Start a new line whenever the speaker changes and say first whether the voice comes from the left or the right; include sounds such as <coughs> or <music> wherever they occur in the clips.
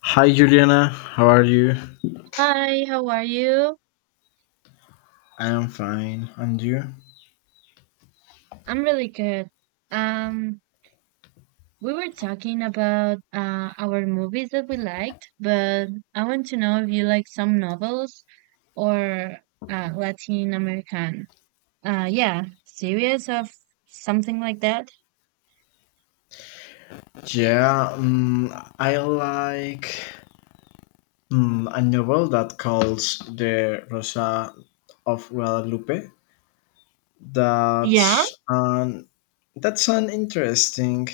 left: Hi Juliana, how are you?
right: Hi, how are you?
left: I am fine, and you?
right: I'm really good. Um, we were talking about our movies that we liked, but I want to know if you like some novels or Latin American. Yeah, series of something like that.
left: Yeah, mm, I like a novel that calls the Rosa of Guadalupe.
right: Yeah,
left: That's an that's an interesting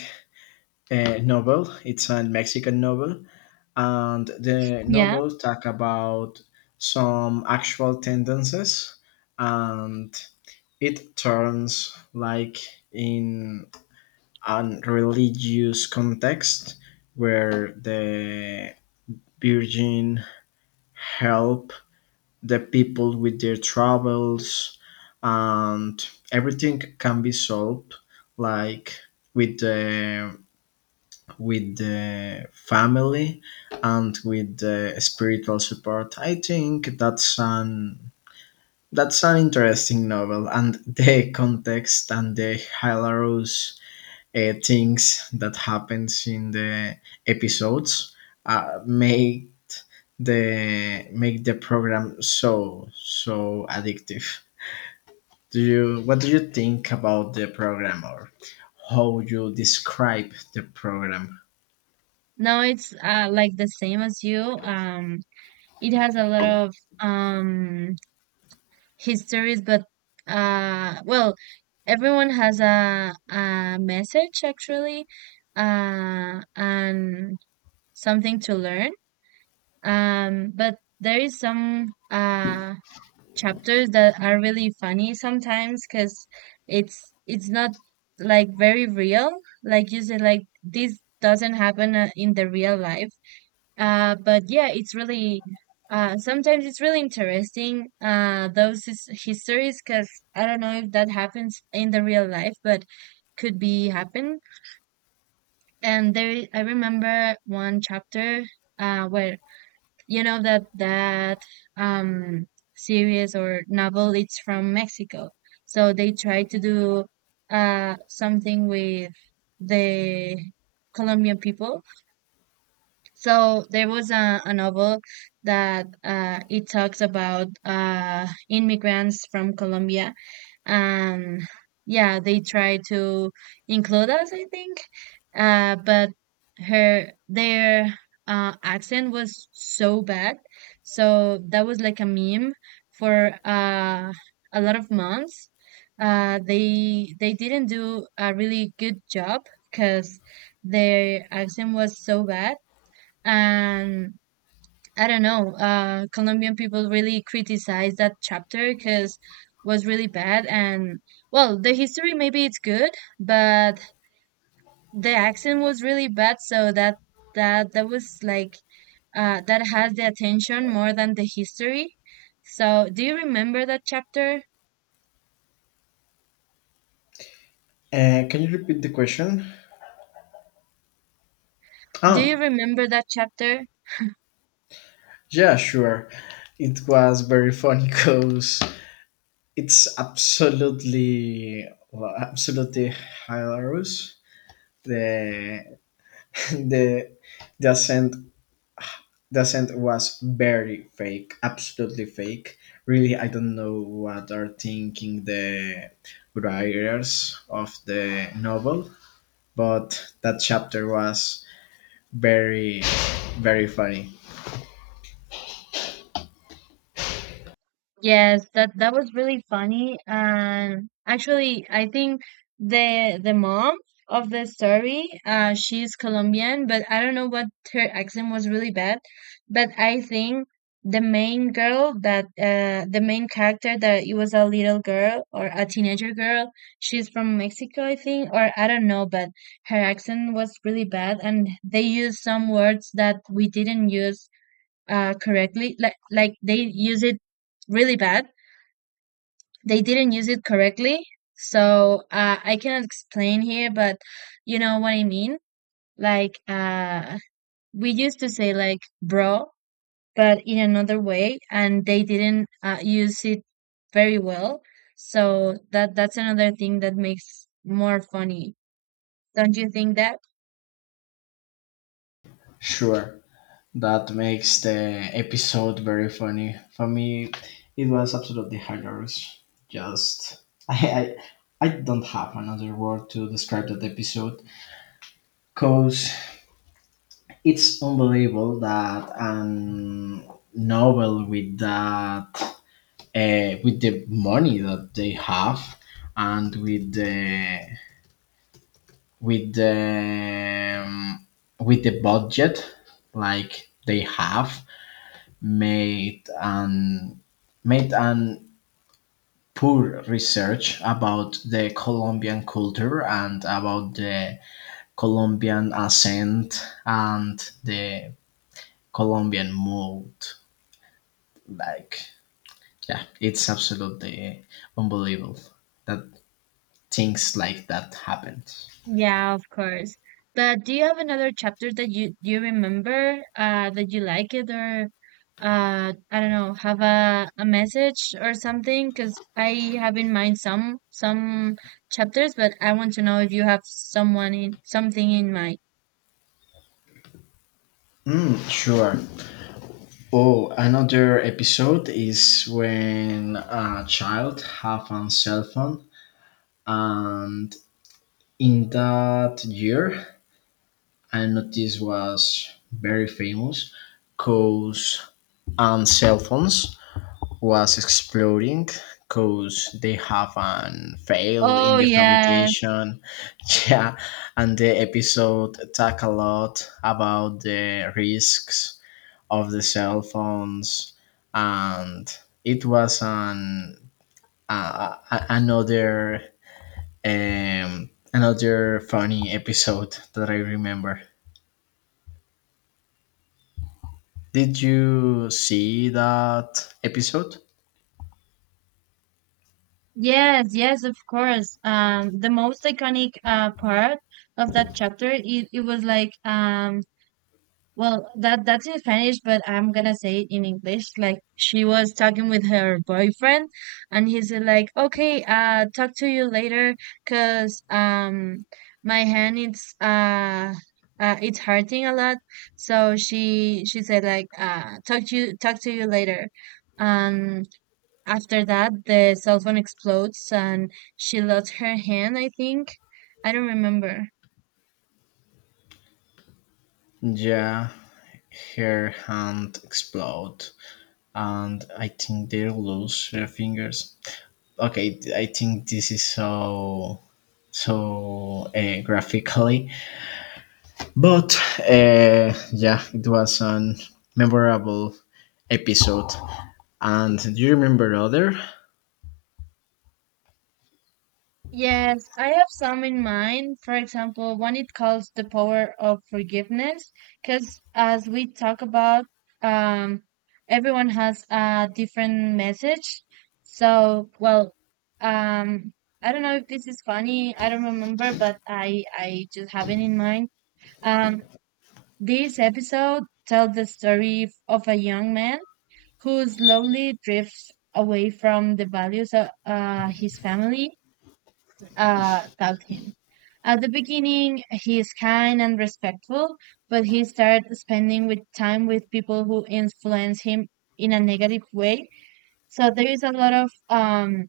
left: novel. It's a Mexican novel, and the
right: yeah.
left: novel talk about some actual tendencies, and it turns like in and religious context where the Virgin help the people with their troubles, and everything can be solved like with the family and with the spiritual support. I think that's an interesting novel, and the context and the hilarious things that happens in the episodes make the program so addictive. Do you What do you think about the program, or how you describe the program?
right: No, it's like the same as you. It has a lot of histories, but well, everyone has a message actually, and something to learn. But there is some chapters that are really funny sometimes because it's it's not like very real. Like you said, like this doesn't happen, in the real life, but yeah, it's really sometimes it's really interesting, those histories because I don't know if that happens in the real life, but could be happen. And there, I remember one chapter, where you know that um, series or novel it's from Mexico, so they try to do, something with the Colombian people. So there was a novel that it talks about, immigrants from Colombia, and yeah, they try to include us, I think, but her their accent was so bad, so that was like a meme for, a lot of months. They didn't do a really good job because their accent was so bad and I don't know. Colombian people really criticized that chapter because was really bad. And well, the history maybe it's good, but the accent was really bad. So that that that was like that has the attention more than the history. So do you remember that chapter?
left: Can you repeat the question?
right: Do you
left: Oh,
right: remember that chapter?
left: yeah, sure. It was very funny because it's absolutely, well, absolutely hilarious. The <coughs> the the accent, the accent was very fake, absolutely fake. Really, I don't know what are thinking the writers of the novel, but that chapter was very very funny.
right: Yes, that was really funny. And actually, I think the mom of the story, she's Colombian, but I don't know what, her accent was really bad. But I think the main character that it was a little girl or a teenager girl, she's from Mexico, I think, or I don't know, but her accent was really bad, and they used some words that we didn't use, correctly. Like they use it really bad. They didn't use it correctly. So I cannot explain here, but you know what I mean. Like, we used to say like bro, but in another way, and they didn't, use it very well. So that's another thing that makes more funny. Don't you think that?
left: Sure, that makes the episode very funny for me. It was absolutely hilarious. Just <laughs> i i, I don't have another word to describe that episode because it's unbelievable that novel with that, with the money that they have and with the with the with the budget like they have made an made an poor research about the Colombian culture and about the Colombian accent and the Colombian mood. Like, yeah, it's absolutely unbelievable that things like that happened.
right: Yeah, of course. But do you have another chapter that you remember, that you like it, or I don't know, have a message or something? Because I have in mind some chapters, but I want to know if you have someone in something in mind.
left: Mm, sure. Oh, another episode is when a child have a cell phone, and in that year, I noticed was very famous, cause on cell phones was exploding because they have an fail
right: Oh
left: in the
right: yes,
left: fabrication. <laughs> Yeah, and the episode talk a lot about the risks of the cell phones, and it was an another another funny episode that I remember. Did you see that episode?
right: yes, yes, of course. The most iconic part of that chapter, it was like, well, that's in Spanish, but I'm gonna say it in English. Like she was talking with her boyfriend, and he's like, "Okay, talk to you later, cause, my hand it's, it's hurting a lot." So she said like, Talk to you, later." Um, after that, the cell phone explodes, and she lost her hand. I think. I don't remember.
left: Yeah, her hand explode, and I think they lose their fingers. Okay, I think this is so graphically, but yeah, it was an memorable episode. And do you remember other?
right: Yes, I have some in mind. For example, one it calls the power of forgiveness, because as we talk about, um, everyone has a different message. So, well, um, I don't know if this is funny. I don't remember, but I just have it in mind. Um, this episode tells the story of a young man who slowly drifts away from the values of, his family taught him. At the beginning, he is kind and respectful, but he started spending with time with people who influence him in a negative way. So there is a lot of,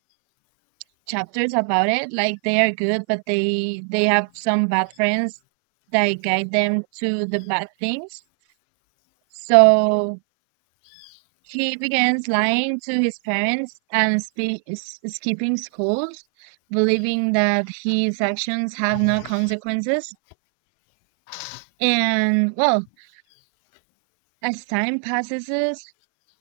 right: chapters about it. Like they are good, but they have some bad friends that guide them to the bad things. So he begins lying to his parents and skipping schools, believing that his actions have no consequences. And well, as time passes,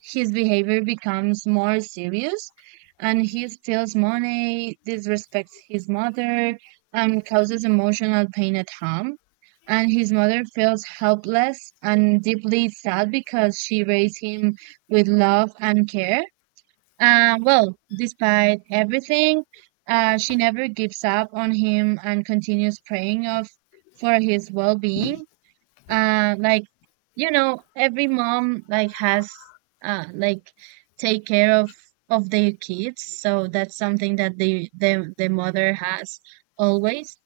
right: his behavior becomes more serious, and he steals money, disrespects his mother, and causes emotional pain at home. And his mother feels helpless and deeply sad because she raised him with love and care. Well, despite everything, she never gives up on him and continues praying of for his well-being, like you know every mom like has, like take care of their kids, so that's something that the mother has always.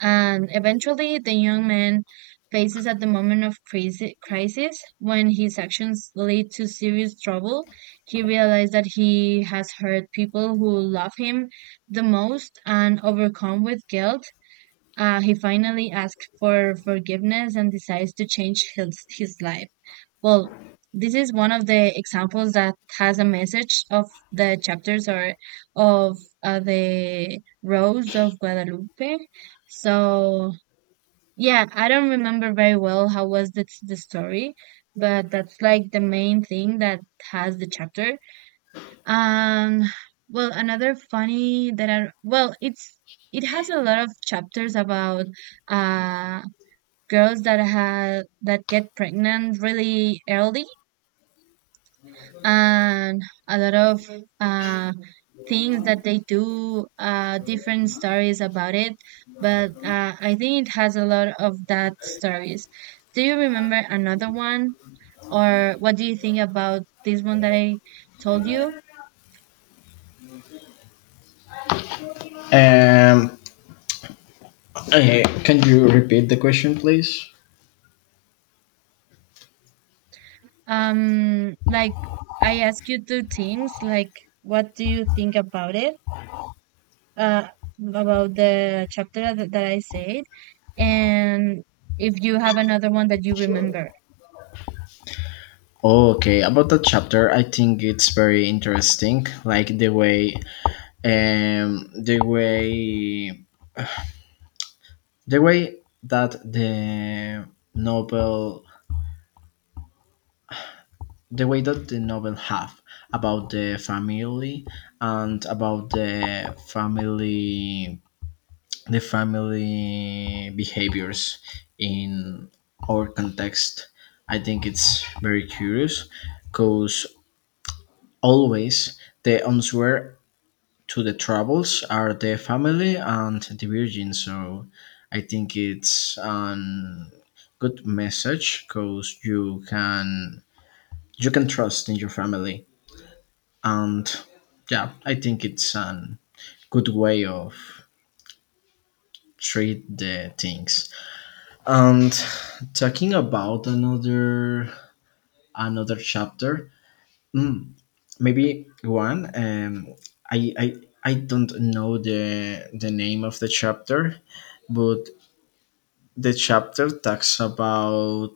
right: And eventually the young man faces at the moment of crisis when his actions lead to serious trouble. He realized that he has hurt people who love him the most, and overcome with guilt, he finally asks for forgiveness and decides to change his life. Well, this is one of the examples that has a message of the chapters, or of, the Rose of Guadalupe. So, yeah, I don't remember very well how was the story, but that's like the main thing that has the chapter. Um, well, another funny that I, well, it has a lot of chapters about, uh girls that get pregnant really early, and a lot of, uh things that they do, different stories about it. But I think it has a lot of that stories. Do you remember another one, or what do you think about this one that I told you?
left: Um, Okay, can you repeat the question, please?
right: Like I ask you two teams, like what do you think about it? Uh, about the chapter that I said, and if you have another one that you remember.
left: Okay, about that chapter, I think it's very interesting. Like the way, um, the way the way that novel the way that the novel have about the family and about the family behaviors in our context, I think it's very curious because always the answer to the troubles are the family and the Virgin. So I think it's an good message because you can trust in your family, and yeah, I think it's a good way of treat the things. And talking about another chapter, mm, maybe one, i i I don't know the name of the chapter, but the chapter talks about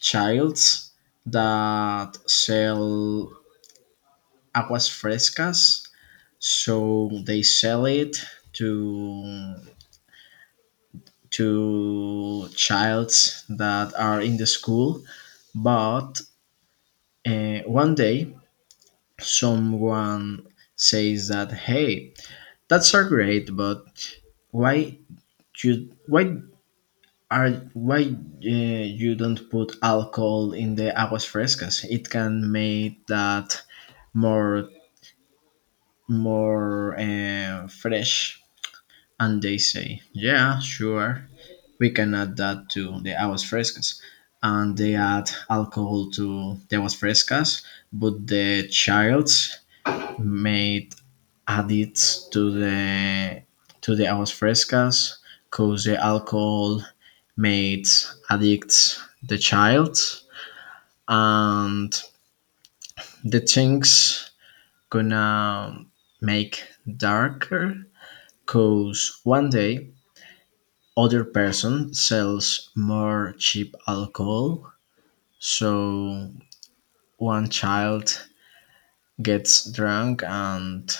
left: childs that sell aguas frescas. So they sell it to to childs that are in the school. But one day, someone says that, "Hey, that's are great, but why you why why you don't put alcohol in the aguas frescas? It can make that more more fresh." And they say, yeah, sure, we can add that to the aguas frescas. And they add alcohol to the aguas frescas, but the child's made addits to the aguas frescas cause the alcohol made addicts the child, and the things gonna make darker cause one day other person sells more cheap alcohol. So one child gets drunk and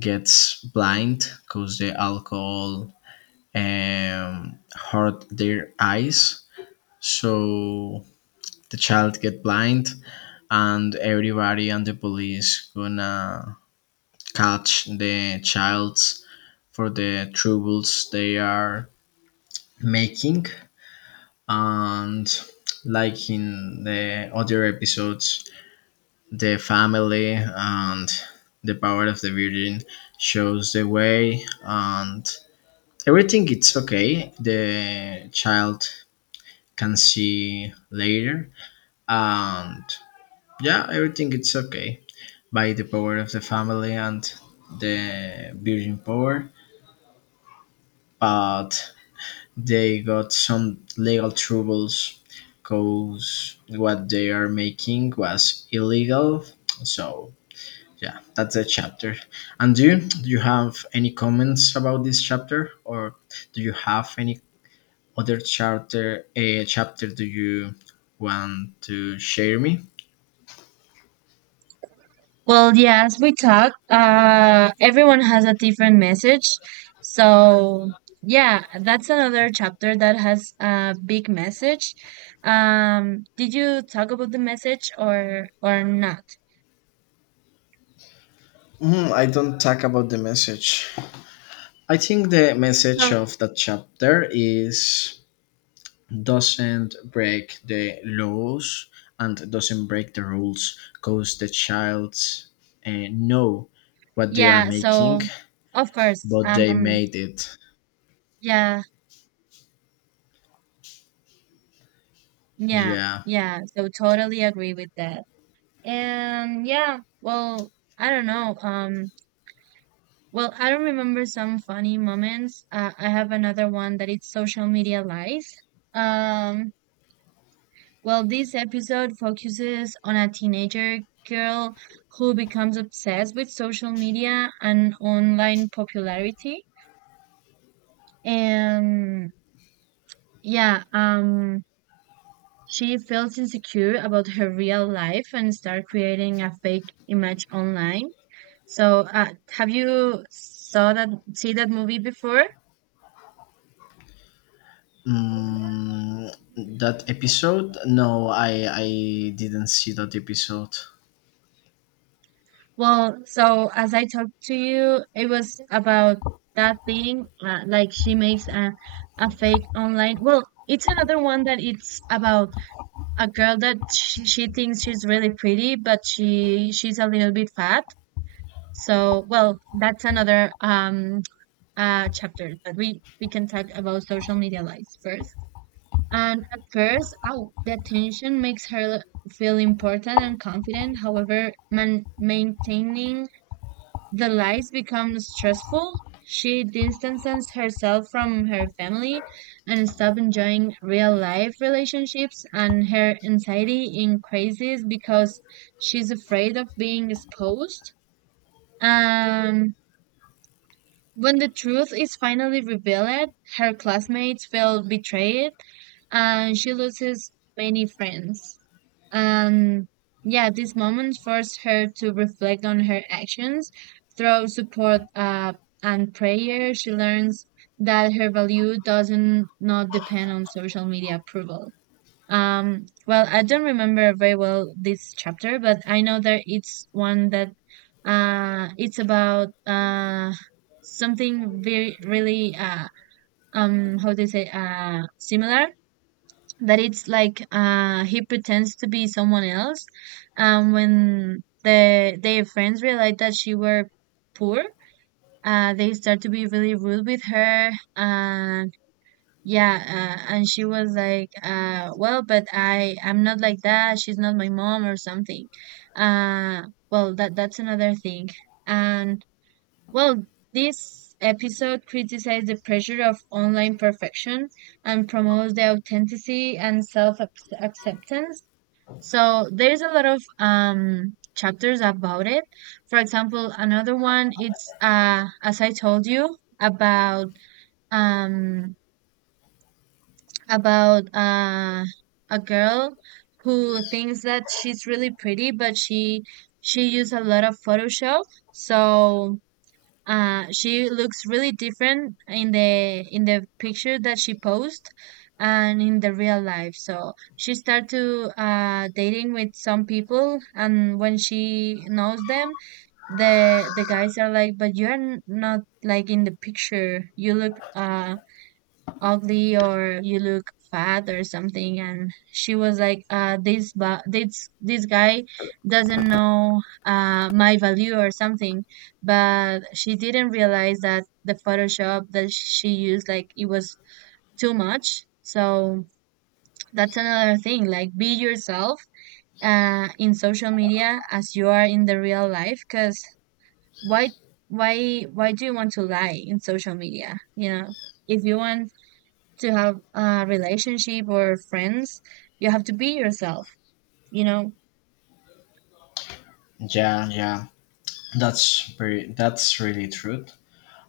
left: gets blind because the alcohol hurt their eyes. So the child get blind, and everybody and the police gonna catch the childs for the troubles they are making. And like in the other episodes, the family and the power of the Virgin shows the way, and everything it's okay, the child can see later, and yeah, everything it's okay by the power of the family and the Virgin power. But they got some legal troubles because what they are making was illegal. So yeah, that's the chapter. And do you have any comments about this chapter, or do you have any other chapter? A chapter? Do you want to share me?
right: Well, yeah, as we talk, everyone has a different message. So yeah, that's another chapter that has a big message. Did you talk about the message, or not?
left: Mhm, I don't talk about the message. I think the message
right: So
left: of that chapter is doesn't break the laws and doesn't break the rules because the child know what they are
right: yeah,
left: making,
right: so of course,
left: but they made it.
right: yeah, yeah,
left: Yeah.
right: yeah. So totally agree with that. And yeah, well, I don't know. Well, I don't remember some funny moments. I have another one that it's social media lies. Um, well, this episode focuses on a teenager girl who becomes obsessed with social media and online popularity. And yeah, she feels insecure about her real life and start creating a fake image online. So, have you saw that see that movie before?
left: Mm, that episode no, I didn't see that episode.
right: Well, so as I talked to you, it was about that thing. Like she makes a fake online. Well, it's another one that it's about a girl that she thinks she's really pretty, but she's a little bit fat. So, well, that's another chapter, but we can talk about social media lives first. And at first, oh, the attention makes her feel important and confident. However, maintaining the lies becomes stressful. She distances herself from her family and stops enjoying real life relationships, and her anxiety increases because she's afraid of being exposed. Um, When the truth is finally revealed, her classmates feel betrayed and she loses many friends. And yeah, this moment forced her to reflect on her actions. Through support, and prayer, she learns that her value doesn't not depend on social media approval. Well, I don't remember very well this chapter, but I know that it's one that, it's about, something very, really, how do you say, similar. That it's like, he pretends to be someone else, when their friends realize that she were poor, they start to be really rude with her, yeah, and she was like, well, but I'm not like that, she's not my mom or something. uh well, that's another thing. And well, this episode criticizes the pressure of online perfection and promotes the authenticity and self acceptance. So there's a lot of chapters about it. For example, another one it's, as I told you about, um about, a girl who thinks that she's really pretty, but she used a lot of Photoshop, so she looks really different in the picture that she posts and in the real life. So she started to, dating with some people, and when she knows them, the guys are like, "But you're not like in the picture. You look, ugly, or you look fat, or something." And she was like, this this guy doesn't know, my value or something. But she didn't realize that the Photoshop that she used like it was too much. So that's another thing, like be yourself in social media as you are in the real life, cuz why why do you want to lie in social media, you know? If you want to have a relationship or friends, you have to be yourself, you know?
left: Yeah, that's very that's really true.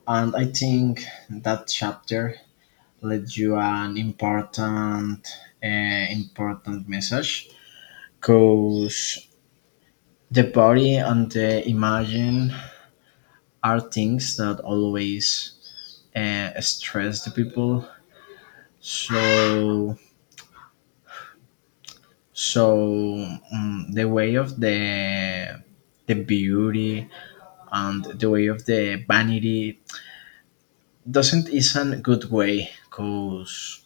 left: And I think that chapter led you an important message because the body and the imagine are things that always stress the people. So so the way of the beauty and the way of the vanity doesn't isn't a good way because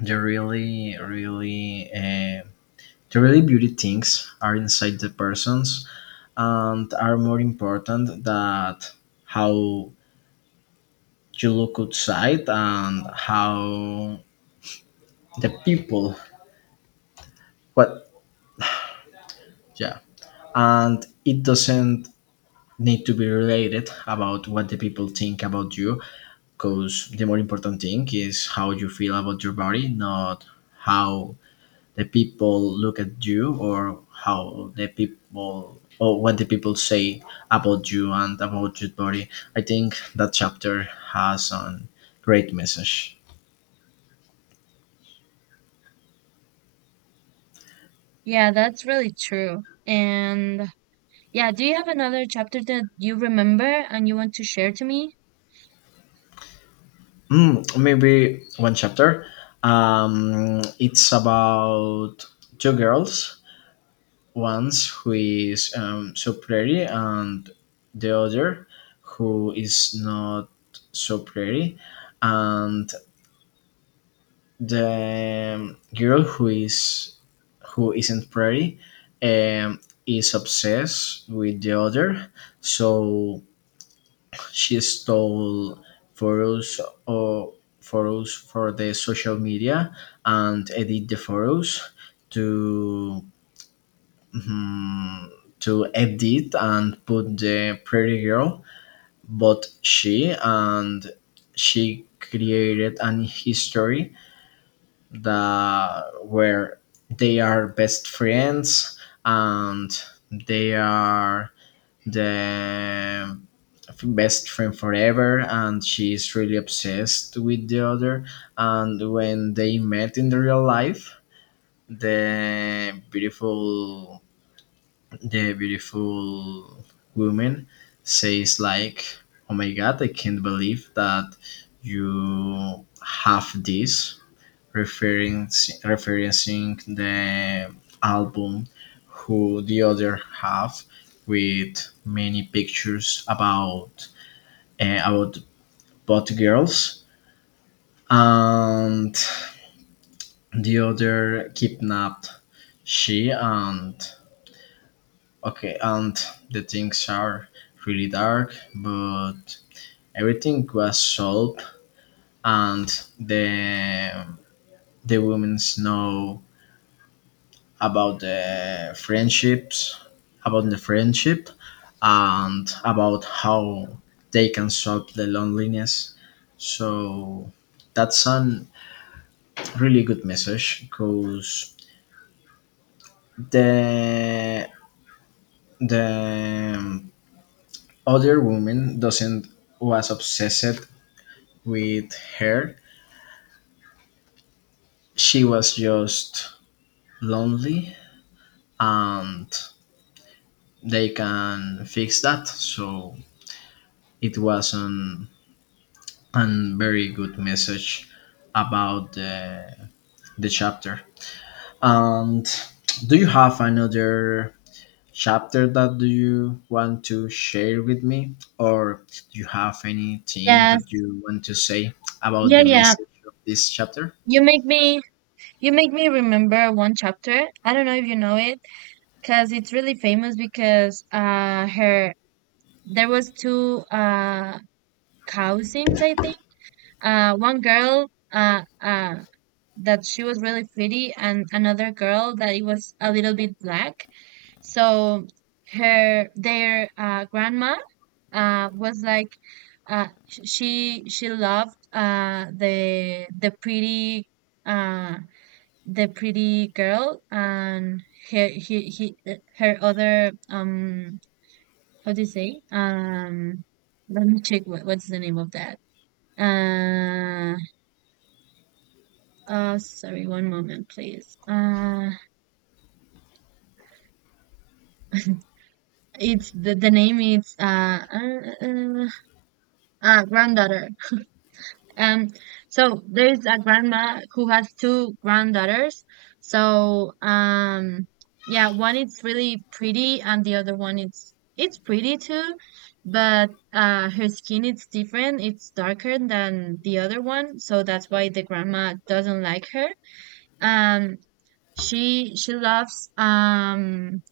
left: the really really the really beauty things are inside the persons and are more important that how you look outside and how the people, what, yeah. And it doesn't need to be related about what the people think about you because the more important thing is how you feel about your body, not how the people look at you or how the people or what the people say about you and about your body. I think that chapter has a great message.
right: Yeah, that's really true. And yeah, do you have another chapter that you remember and you want to share to me?
left: Mm, maybe one chapter. It's about two girls, one's who is so pretty, and the other who is not so pretty, and the girl who isn't pretty, um, is obsessed with the other. So she stole photos, or photos for the social media, and edit the photos to, mm, to edit and put the pretty girl. But she, and she created an history that where they are best friends, and they are the best friend forever, and she's really obsessed with the other. And when they met in the real life, the beautiful the beautiful woman says like, "Oh my god, I can't believe that you have this," referring, referencing the album who the other have with many pictures about both girls. And the other kidnapped she, and okay, and the things are really dark, but everything was solved, and the women know about the friendships about the friendship and about how they can solve the loneliness. So that's a really good message because the the other woman doesn't was obsessed with her, she was just lonely, and they can fix that. So it was an very good message about the chapter. And do you have another chapter that do you want to share with me, or do you have anything that
right: Yes.
left: you want to say about
right: Yeah,
left: the
right: yeah.
left: message of this chapter?
right: You make me you make me remember one chapter. I don't know if you know it because it's really famous because her there was two cow scenes, I think. One girl that she was really pretty and another girl that it was a little bit black. So her their grandma was like she loved the pretty uh, the pretty girl and her he her other how do you say let me check what's the name of that uh sorry, one moment please. <laughs> It's the name is uh, uh, granddaughter. Um, so there is a grandma who has two granddaughters. So yeah, one is really pretty, and the other one it's pretty too, but her skin is different. It's darker than the other one, so that's why the grandma doesn't like her. Um, she loves um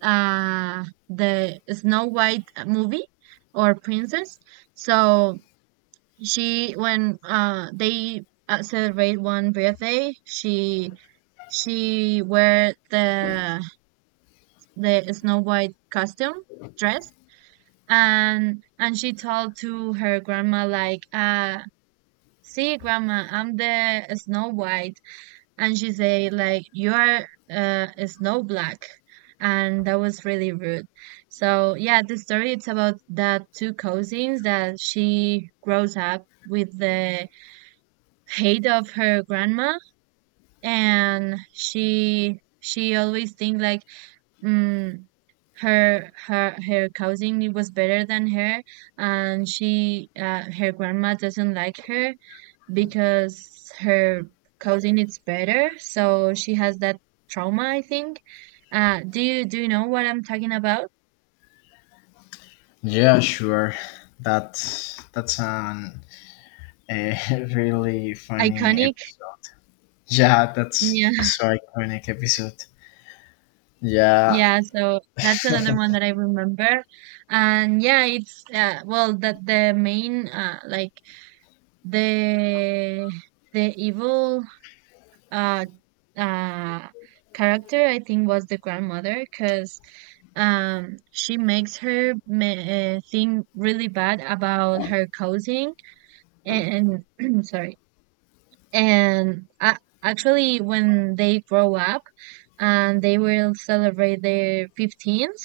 right: uh the Snow White movie or princess. So she when they celebrate one birthday, she wear the Snow White costume dress, and she told to her grandma like see grandma, I'm the Snow White, and she say like you're snow black, and that was really rude. So yeah, the story it's about that two cousins that she grows up with the hate of her grandma, and she always think like mm, her cousin was better than her and she her grandma doesn't like her because her cousin is better, so she has that trauma, I think. Do you know what I'm talking about?
left: Yeah, sure. That that's an a <laughs> really funny
right: Iconic. <laughs>
left: episode. Yeah, that's
right: Yeah.
left: so iconic episode. Yeah,
right: Yeah, so that's another one that I remember. And yeah, it's well that the main like the evil uh uh character, I think, was the grandmother because she makes her think really bad about her cousin and <clears throat> sorry. And a Actually, when they grow up and they will celebrate their 15th,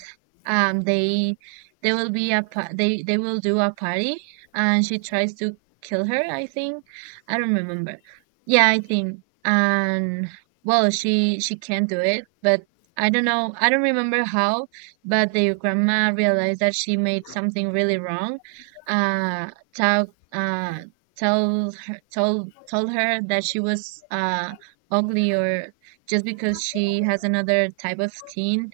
right: um, they they will be a they will do a party, and she tries to kill her. I think. I don't remember. Yeah, I think. And well, she can't do it, but I don't know. I don't remember how, but their grandma realized that she made something really wrong. Uh, talk. Tell told told her that she was ugly, or just because she has another type of skin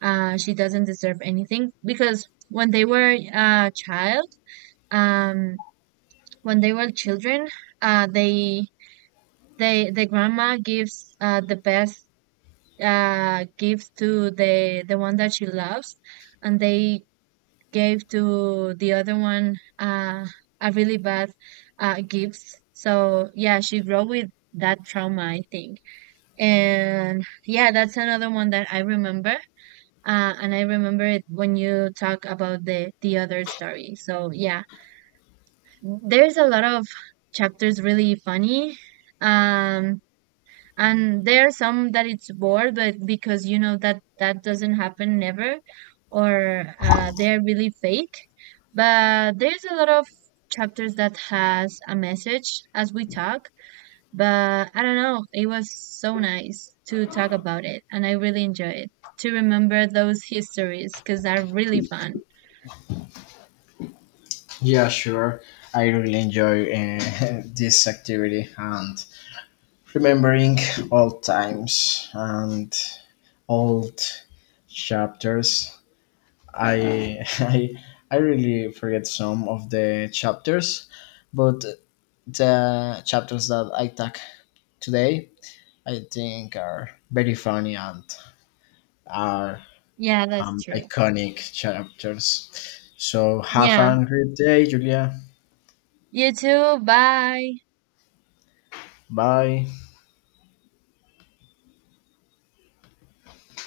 right: she doesn't deserve anything. Because um when they were children uh they they the grandma gives the best gifts to the one that she loves, and they gave to the other one a really bad gifts. So yeah, she grew with that trauma, I think. And yeah, that's another one that I remember. And I remember it when you talk about the other story. So yeah, there's a lot of chapters really funny. Um, and there are some that it's bored, but because you know that that doesn't happen never, or they're really fake. But there's a lot of chapters that has a message as we talk. But I don't know, it was so nice to talk about it, and I really enjoy it to remember those histories because they're really fun.
left: yeah, sure. I really enjoy <laughs> this activity and remembering old times and old chapters. I <laughs> I really forget some of the chapters, but the chapters that I talk today, I think are very funny and are
right: Yeah, that's true.
left: iconic chapters. So have
right: Yeah,
left: a great day, Julia.
right: you too, bye.
left: Bye.